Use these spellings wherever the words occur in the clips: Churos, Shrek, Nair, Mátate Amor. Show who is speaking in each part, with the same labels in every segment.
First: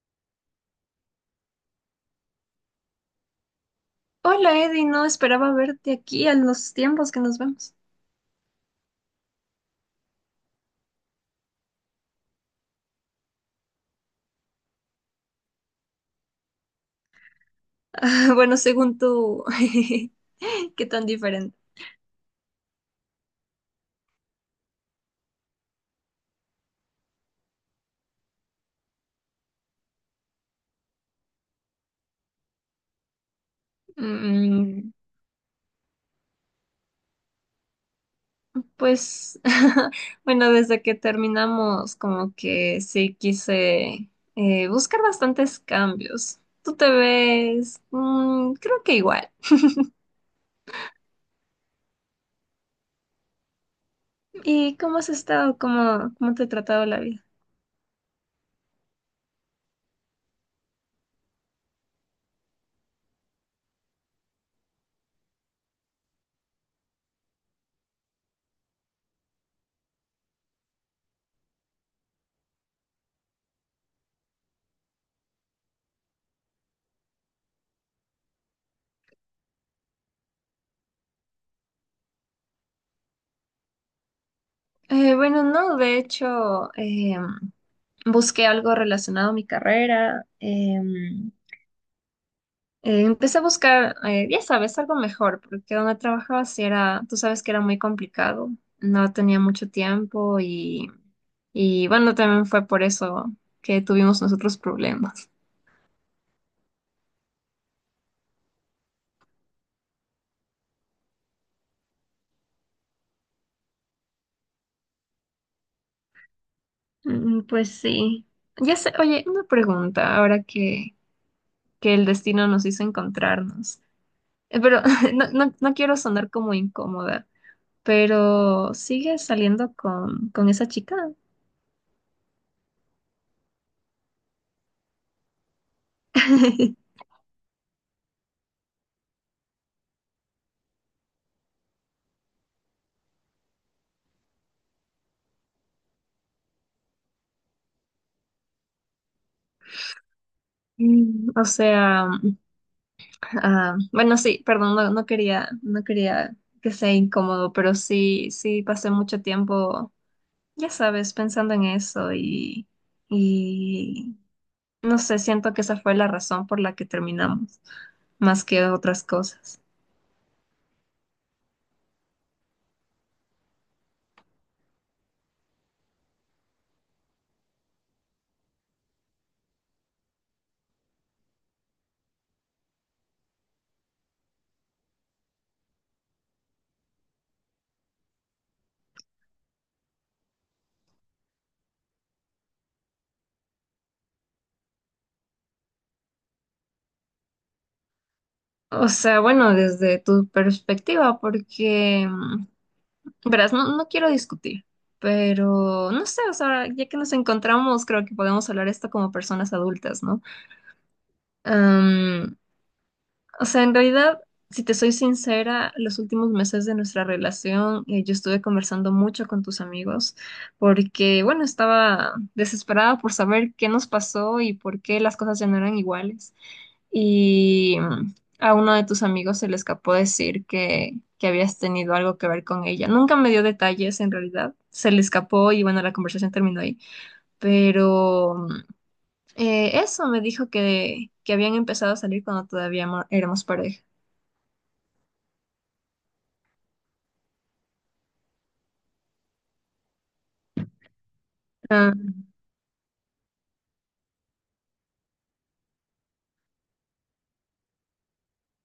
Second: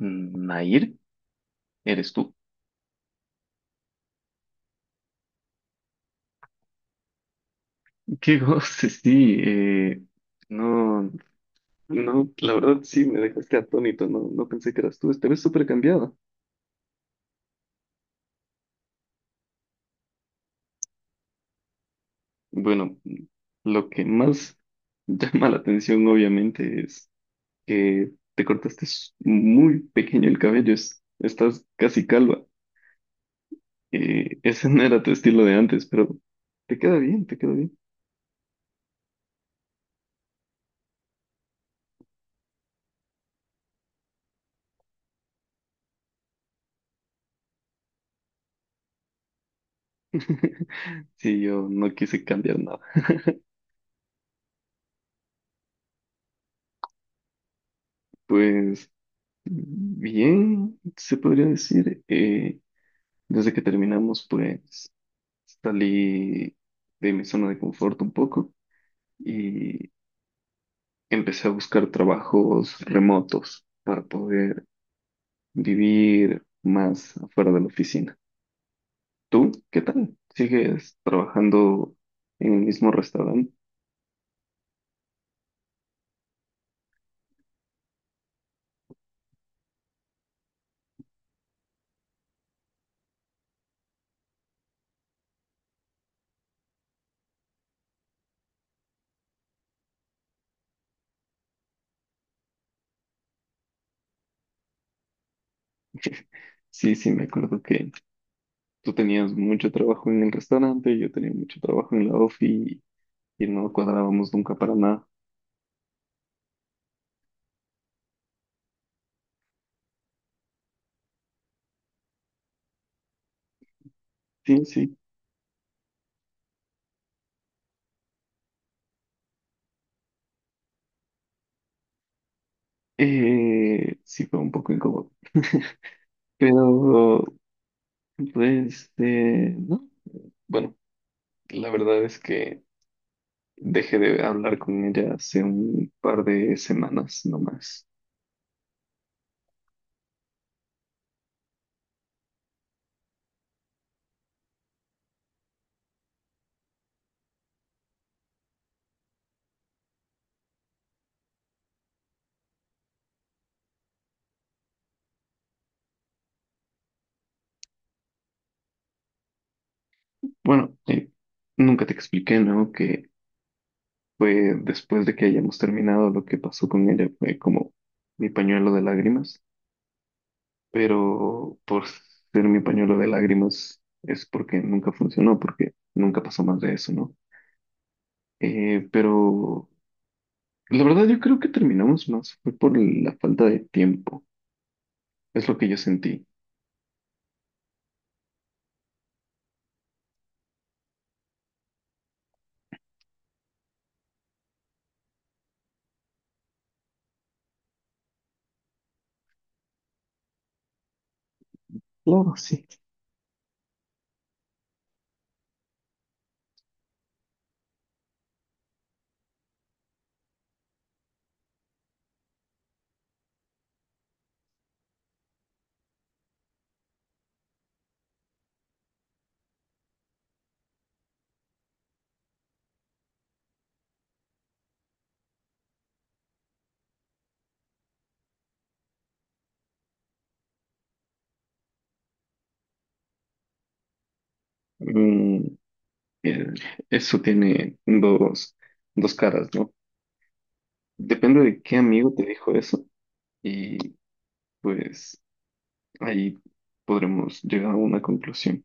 Speaker 1: Mm, Nair, ¿eres tú?
Speaker 2: Hola Eddie, no esperaba verte aquí a los tiempos que nos vemos.
Speaker 1: Qué goce, sí. No, no, la verdad sí me dejaste atónito. No pensé que eras tú. Esta vez súper cambiada.
Speaker 2: Bueno, según tú, qué tan diferente.
Speaker 1: Bueno, lo que más llama la atención, obviamente, es que muy pequeño el cabello, estás casi calva. Ese no
Speaker 2: Mm,
Speaker 1: era tu estilo de antes, pero te queda bien, te queda bien.
Speaker 2: pues, bueno, desde que terminamos, como que sí quise buscar bastantes cambios. Tú te ves, mm, creo que igual.
Speaker 1: Sí, yo no quise cambiar nada.
Speaker 2: ¿Y cómo has estado? ¿Cómo te ha tratado la vida?
Speaker 1: Pues bien, se podría decir. Desde que terminamos, pues salí de mi zona de confort un poco y empecé a buscar trabajos remotos para poder vivir más afuera de la oficina. ¿Tú qué tal? ¿Sigues trabajando en el mismo restaurante?
Speaker 2: Bueno, no, de hecho, busqué algo relacionado a mi carrera. Empecé a buscar, ya sabes, algo mejor, porque donde trabajaba sí era, tú sabes que era muy complicado, no tenía mucho tiempo y bueno, también fue por eso que tuvimos nosotros problemas.
Speaker 1: Sí, sí, me acuerdo que tú tenías mucho trabajo en el restaurante, yo tenía mucho trabajo en la ofi y no cuadrábamos nunca para nada.
Speaker 2: Mm, pues sí. Ya sé, oye, una pregunta, ahora que el destino nos hizo encontrarnos.
Speaker 1: Sí,
Speaker 2: Pero
Speaker 1: sí.
Speaker 2: no quiero sonar como incómoda, pero ¿sigues saliendo con esa chica?
Speaker 1: Sí fue un poco incómodo. Pero, no. Bueno, la verdad es que dejé de hablar con ella hace un par de semanas nomás.
Speaker 2: Mm. O sea, ah, bueno, sí, perdón, no quería que sea incómodo, pero sí, sí pasé mucho tiempo, ya sabes, pensando en eso y no sé, siento que esa fue la razón por la que terminamos, más que otras cosas.
Speaker 1: Bueno, nunca te expliqué, ¿no? Que fue después de que hayamos terminado lo que pasó con ella, fue como mi pañuelo de lágrimas. Pero por ser mi pañuelo de lágrimas es porque nunca funcionó, porque nunca pasó más de eso, ¿no? Eh, pero. La verdad, yo creo que terminamos más fue por la falta de tiempo. Es lo que yo sentí.
Speaker 2: O sea, bueno, desde tu perspectiva, porque, mm, verás, no quiero discutir, pero no sé, o sea, ya que nos encontramos, creo que podemos hablar esto como personas adultas, ¿no?
Speaker 1: Claro, sí.
Speaker 2: O sea, en realidad, si te soy sincera, los últimos meses de nuestra relación, yo estuve conversando mucho con tus amigos porque, bueno, estaba desesperada por saber qué nos pasó y por qué las cosas ya no eran iguales. Y mm, a uno de tus amigos se le escapó decir que habías tenido algo que ver con ella. Nunca me dio detalles, en realidad. Se le escapó y, bueno, la conversación terminó ahí. Pero mm, eso me dijo que habían empezado a salir cuando todavía éramos pareja.
Speaker 1: Mm, eh, Eso tiene dos caras, ¿no? Depende de qué
Speaker 2: Ah,
Speaker 1: amigo te dijo eso, y pues ahí podremos llegar a una conclusión.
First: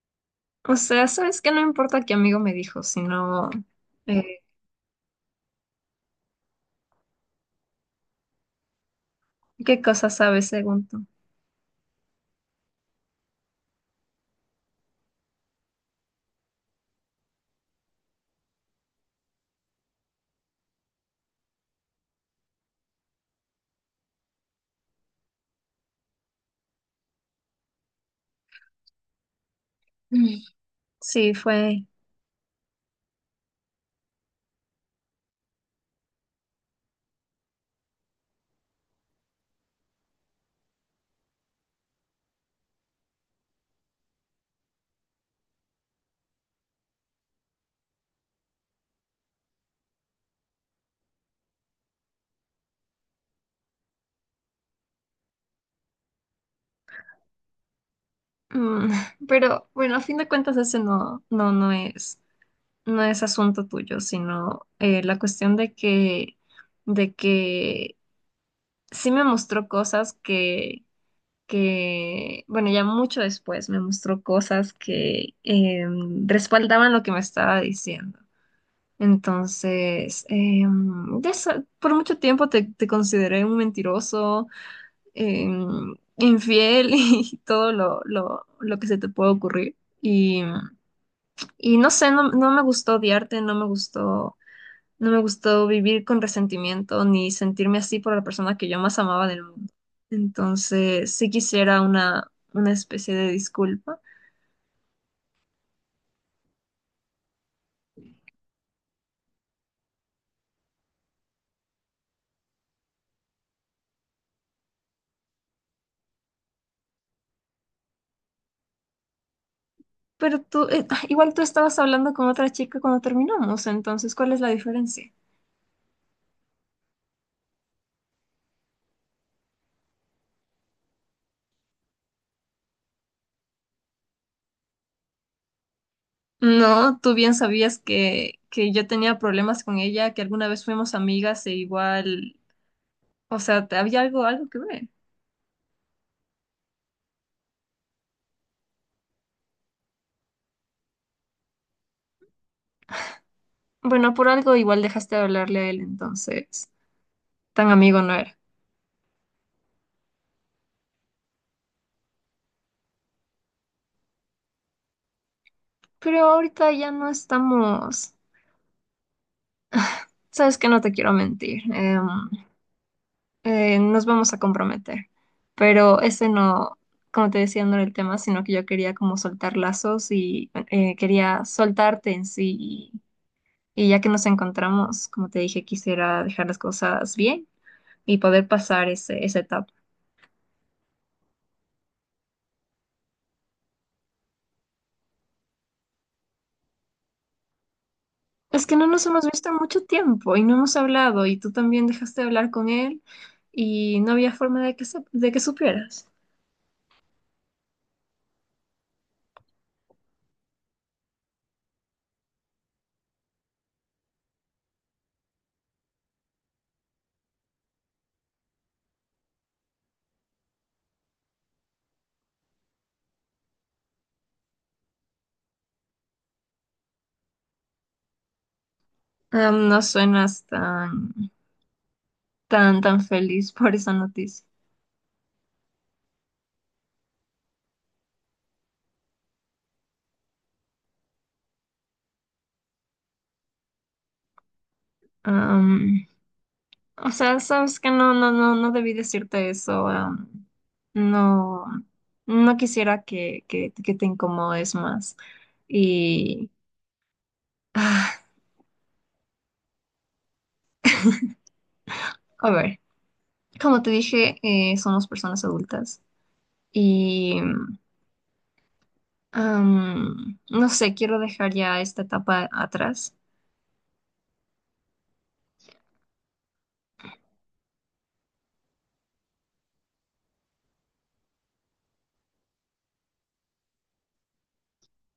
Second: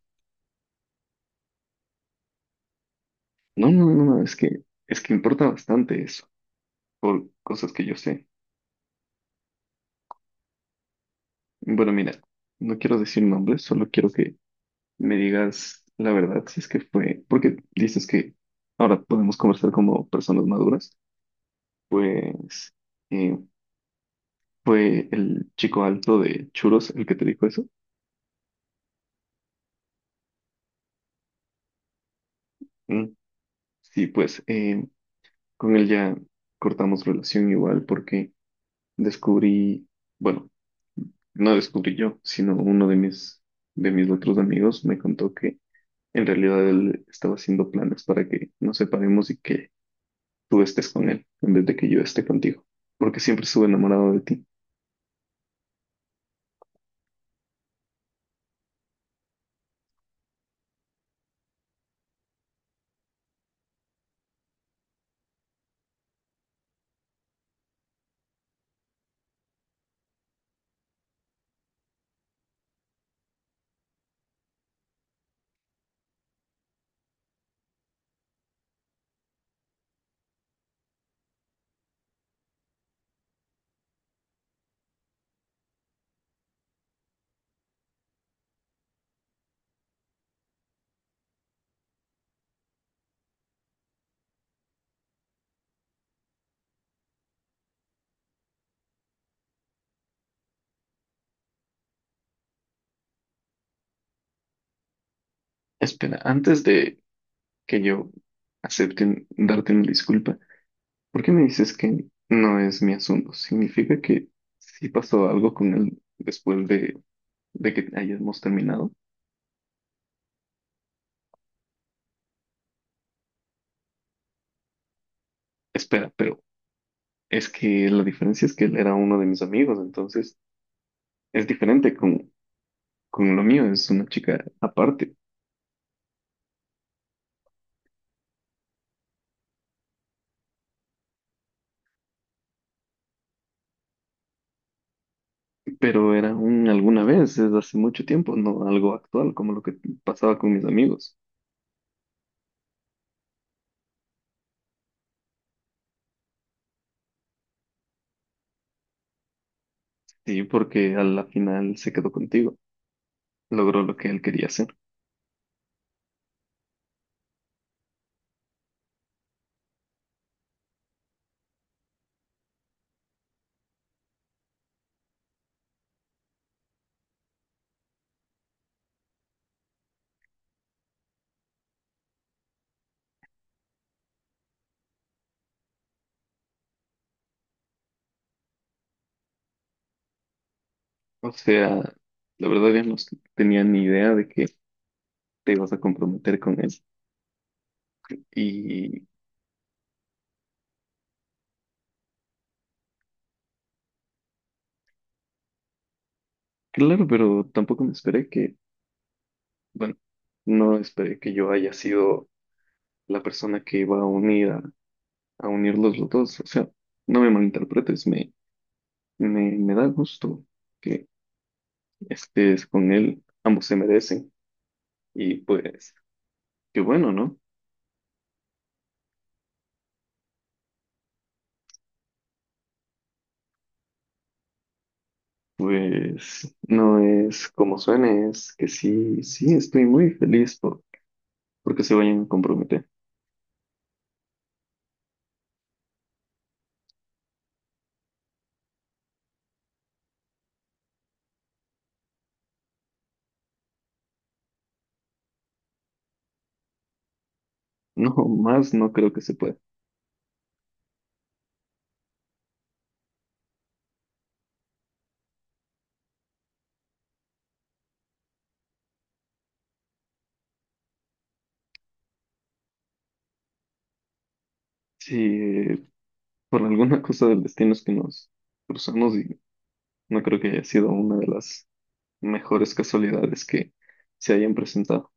Speaker 2: o sea, sabes que no importa qué amigo me dijo, sino
Speaker 1: No, no, no, no,
Speaker 2: eh,
Speaker 1: es que importa bastante eso por cosas que yo sé.
Speaker 2: qué cosas sabes según tú.
Speaker 1: Bueno, mira, no quiero decir nombres, solo quiero que me digas la verdad, si es que fue, porque dices que ahora podemos conversar como personas maduras. pues eh, Fue el chico alto de Churos el que te dijo eso.
Speaker 2: Mm. Sí, fue.
Speaker 1: Mm. Sí, con él ya cortamos relación igual porque descubrí, bueno, no descubrí yo, sino uno de mis otros amigos me contó que en realidad él estaba haciendo planes para que nos separemos y que tú estés con él en vez de que yo esté contigo, porque siempre estuve enamorado de ti.
Speaker 2: Mm, pero bueno, a fin de cuentas ese no es asunto tuyo, sino la cuestión de que sí me mostró cosas bueno, ya mucho después me mostró cosas que respaldaban lo que me estaba diciendo. Entonces, de por mucho tiempo te consideré un mentiroso, infiel y todo lo que se te puede ocurrir. Y, y no sé, no, no me gustó odiarte, no me gustó, no me gustó vivir con resentimiento ni sentirme así por la persona que yo más amaba del mundo. Entonces, sí quisiera una especie de disculpa.
Speaker 1: Espera, antes de que yo acepte darte una disculpa, ¿por qué me dices que no es mi asunto? ¿Significa que sí pasó algo con él después de que hayamos terminado?
Speaker 2: Pero tú, igual tú estabas hablando con otra chica cuando terminamos, entonces, ¿cuál es la diferencia?
Speaker 1: Espera, pero es que la diferencia es que él era uno de mis amigos, entonces es diferente con lo mío, es una chica aparte,
Speaker 2: No, tú bien sabías que yo tenía problemas con ella, que alguna vez fuimos amigas e igual, o sea, había algo, algo que ver.
Speaker 1: pero era un alguna vez, es hace mucho tiempo, no algo actual como lo que pasaba con mis amigos.
Speaker 2: Bueno, por algo igual dejaste de hablarle a él, entonces tan amigo no era.
Speaker 1: Sí, porque a la final se quedó contigo. Logró lo que él quería hacer.
Speaker 2: Pero ahorita ya no estamos, sabes que no te quiero mentir, nos vamos a comprometer, pero ese no, como te decía, no era el tema, sino que yo quería como soltar lazos y quería soltarte en sí. Y ya que nos encontramos, como te dije, quisiera dejar las cosas bien y poder pasar ese, esa etapa.
Speaker 1: O sea, la verdad yo no tenía ni idea de que te ibas a comprometer con él.
Speaker 2: Es que no
Speaker 1: Y
Speaker 2: nos hemos visto en mucho tiempo y no hemos hablado y tú también dejaste de hablar con él y no había forma de que, de que supieras.
Speaker 1: claro, pero tampoco me esperé que, bueno, no esperé que yo haya sido la persona que iba a unir a unirlos los dos. O sea, no me malinterpretes, me da gusto que estés con él. Ambos se merecen. Y pues, qué bueno, ¿no?
Speaker 2: Am, no suenas tan feliz por esa noticia.
Speaker 1: Pues no es como suene, es que sí, sí, estoy muy feliz porque se vayan a comprometer.
Speaker 2: Am, o sea, sabes que no debí decirte eso. Am, no, no quisiera que te incomodes más. Y...
Speaker 1: No, más no creo que se pueda.
Speaker 2: A ver, como te dije, somos personas adultas y am, no sé, quiero dejar ya esta etapa atrás.
Speaker 1: Si por alguna cosa del destino es que nos cruzamos, y no creo que haya sido una de las mejores casualidades que se hayan presentado.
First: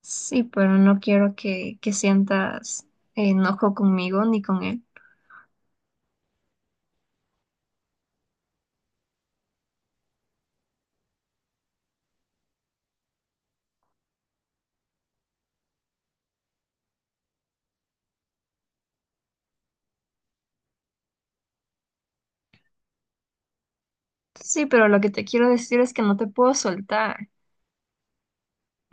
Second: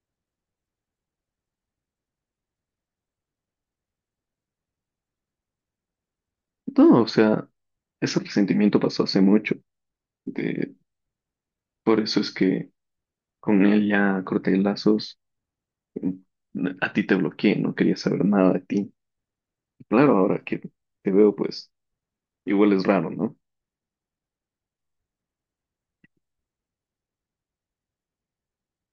Speaker 2: Sí, pero no quiero que sientas enojo conmigo ni con él.
Speaker 1: No, o sea, ese resentimiento pasó hace mucho. De, por eso es que con él ya corté lazos. Mm, a ti te bloqueé, no quería saber nada de ti. Claro, ahora que te veo, pues igual es raro, ¿no?
Speaker 2: Sí, pero lo que te quiero decir es que no te puedo soltar.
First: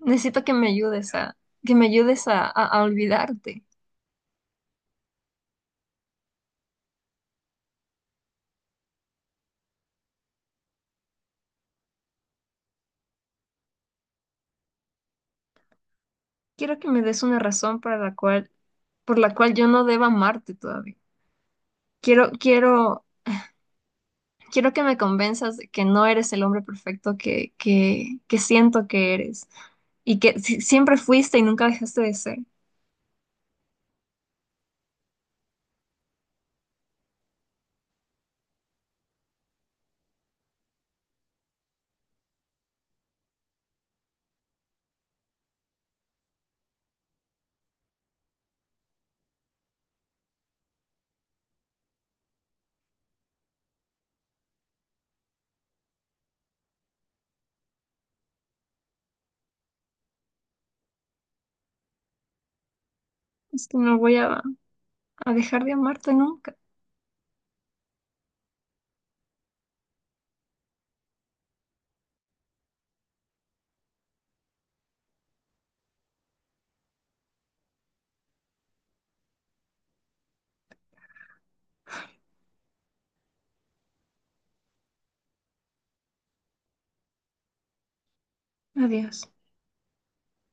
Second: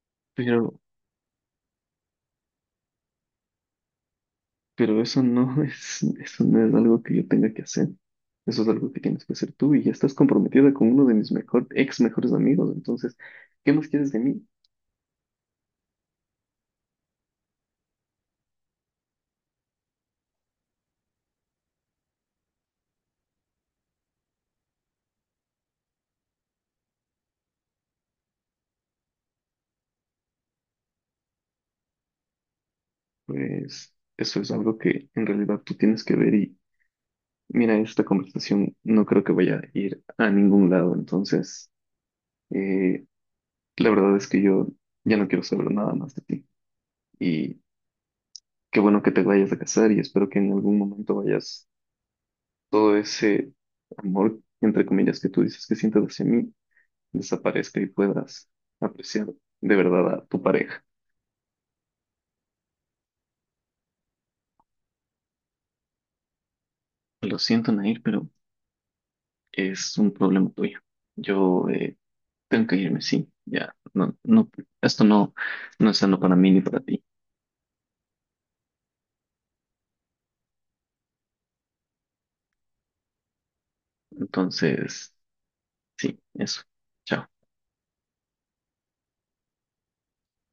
Speaker 2: Necesito que me
Speaker 1: Pero,
Speaker 2: ayudes a olvidarte.
Speaker 1: pero eso no es, eso no es algo que yo tenga que hacer. Eso es algo que tienes que hacer tú, y ya estás comprometida con uno de mis mejor, ex mejores amigos. Entonces, ¿qué más quieres de mí?
Speaker 2: Quiero que me des una razón para la cual, por la cual yo no deba amarte todavía. Quiero, quiero quiero que me convenzas de que no eres el hombre perfecto que siento que eres y que siempre fuiste y nunca dejaste de ser.
Speaker 1: Pues eso es algo que en realidad tú tienes que ver, y mira, esta conversación no creo que vaya a ir a ningún lado. Entonces, eh, la verdad es que yo ya no quiero saber nada más de ti. Y qué bueno que te vayas a casar, y espero que en algún momento vayas todo ese amor, entre comillas, que tú dices que sientes hacia mí, desaparezca y puedas apreciar de verdad a tu pareja.
Speaker 2: Es que no voy a dejar de amarte nunca.
Speaker 1: Lo siento, Nair, pero es un problema tuyo. Yo tengo que irme, sí, ya, no, no, esto no, no es sano para mí ni para ti. Entonces, sí, eso. Chao.
Speaker 2: Adiós.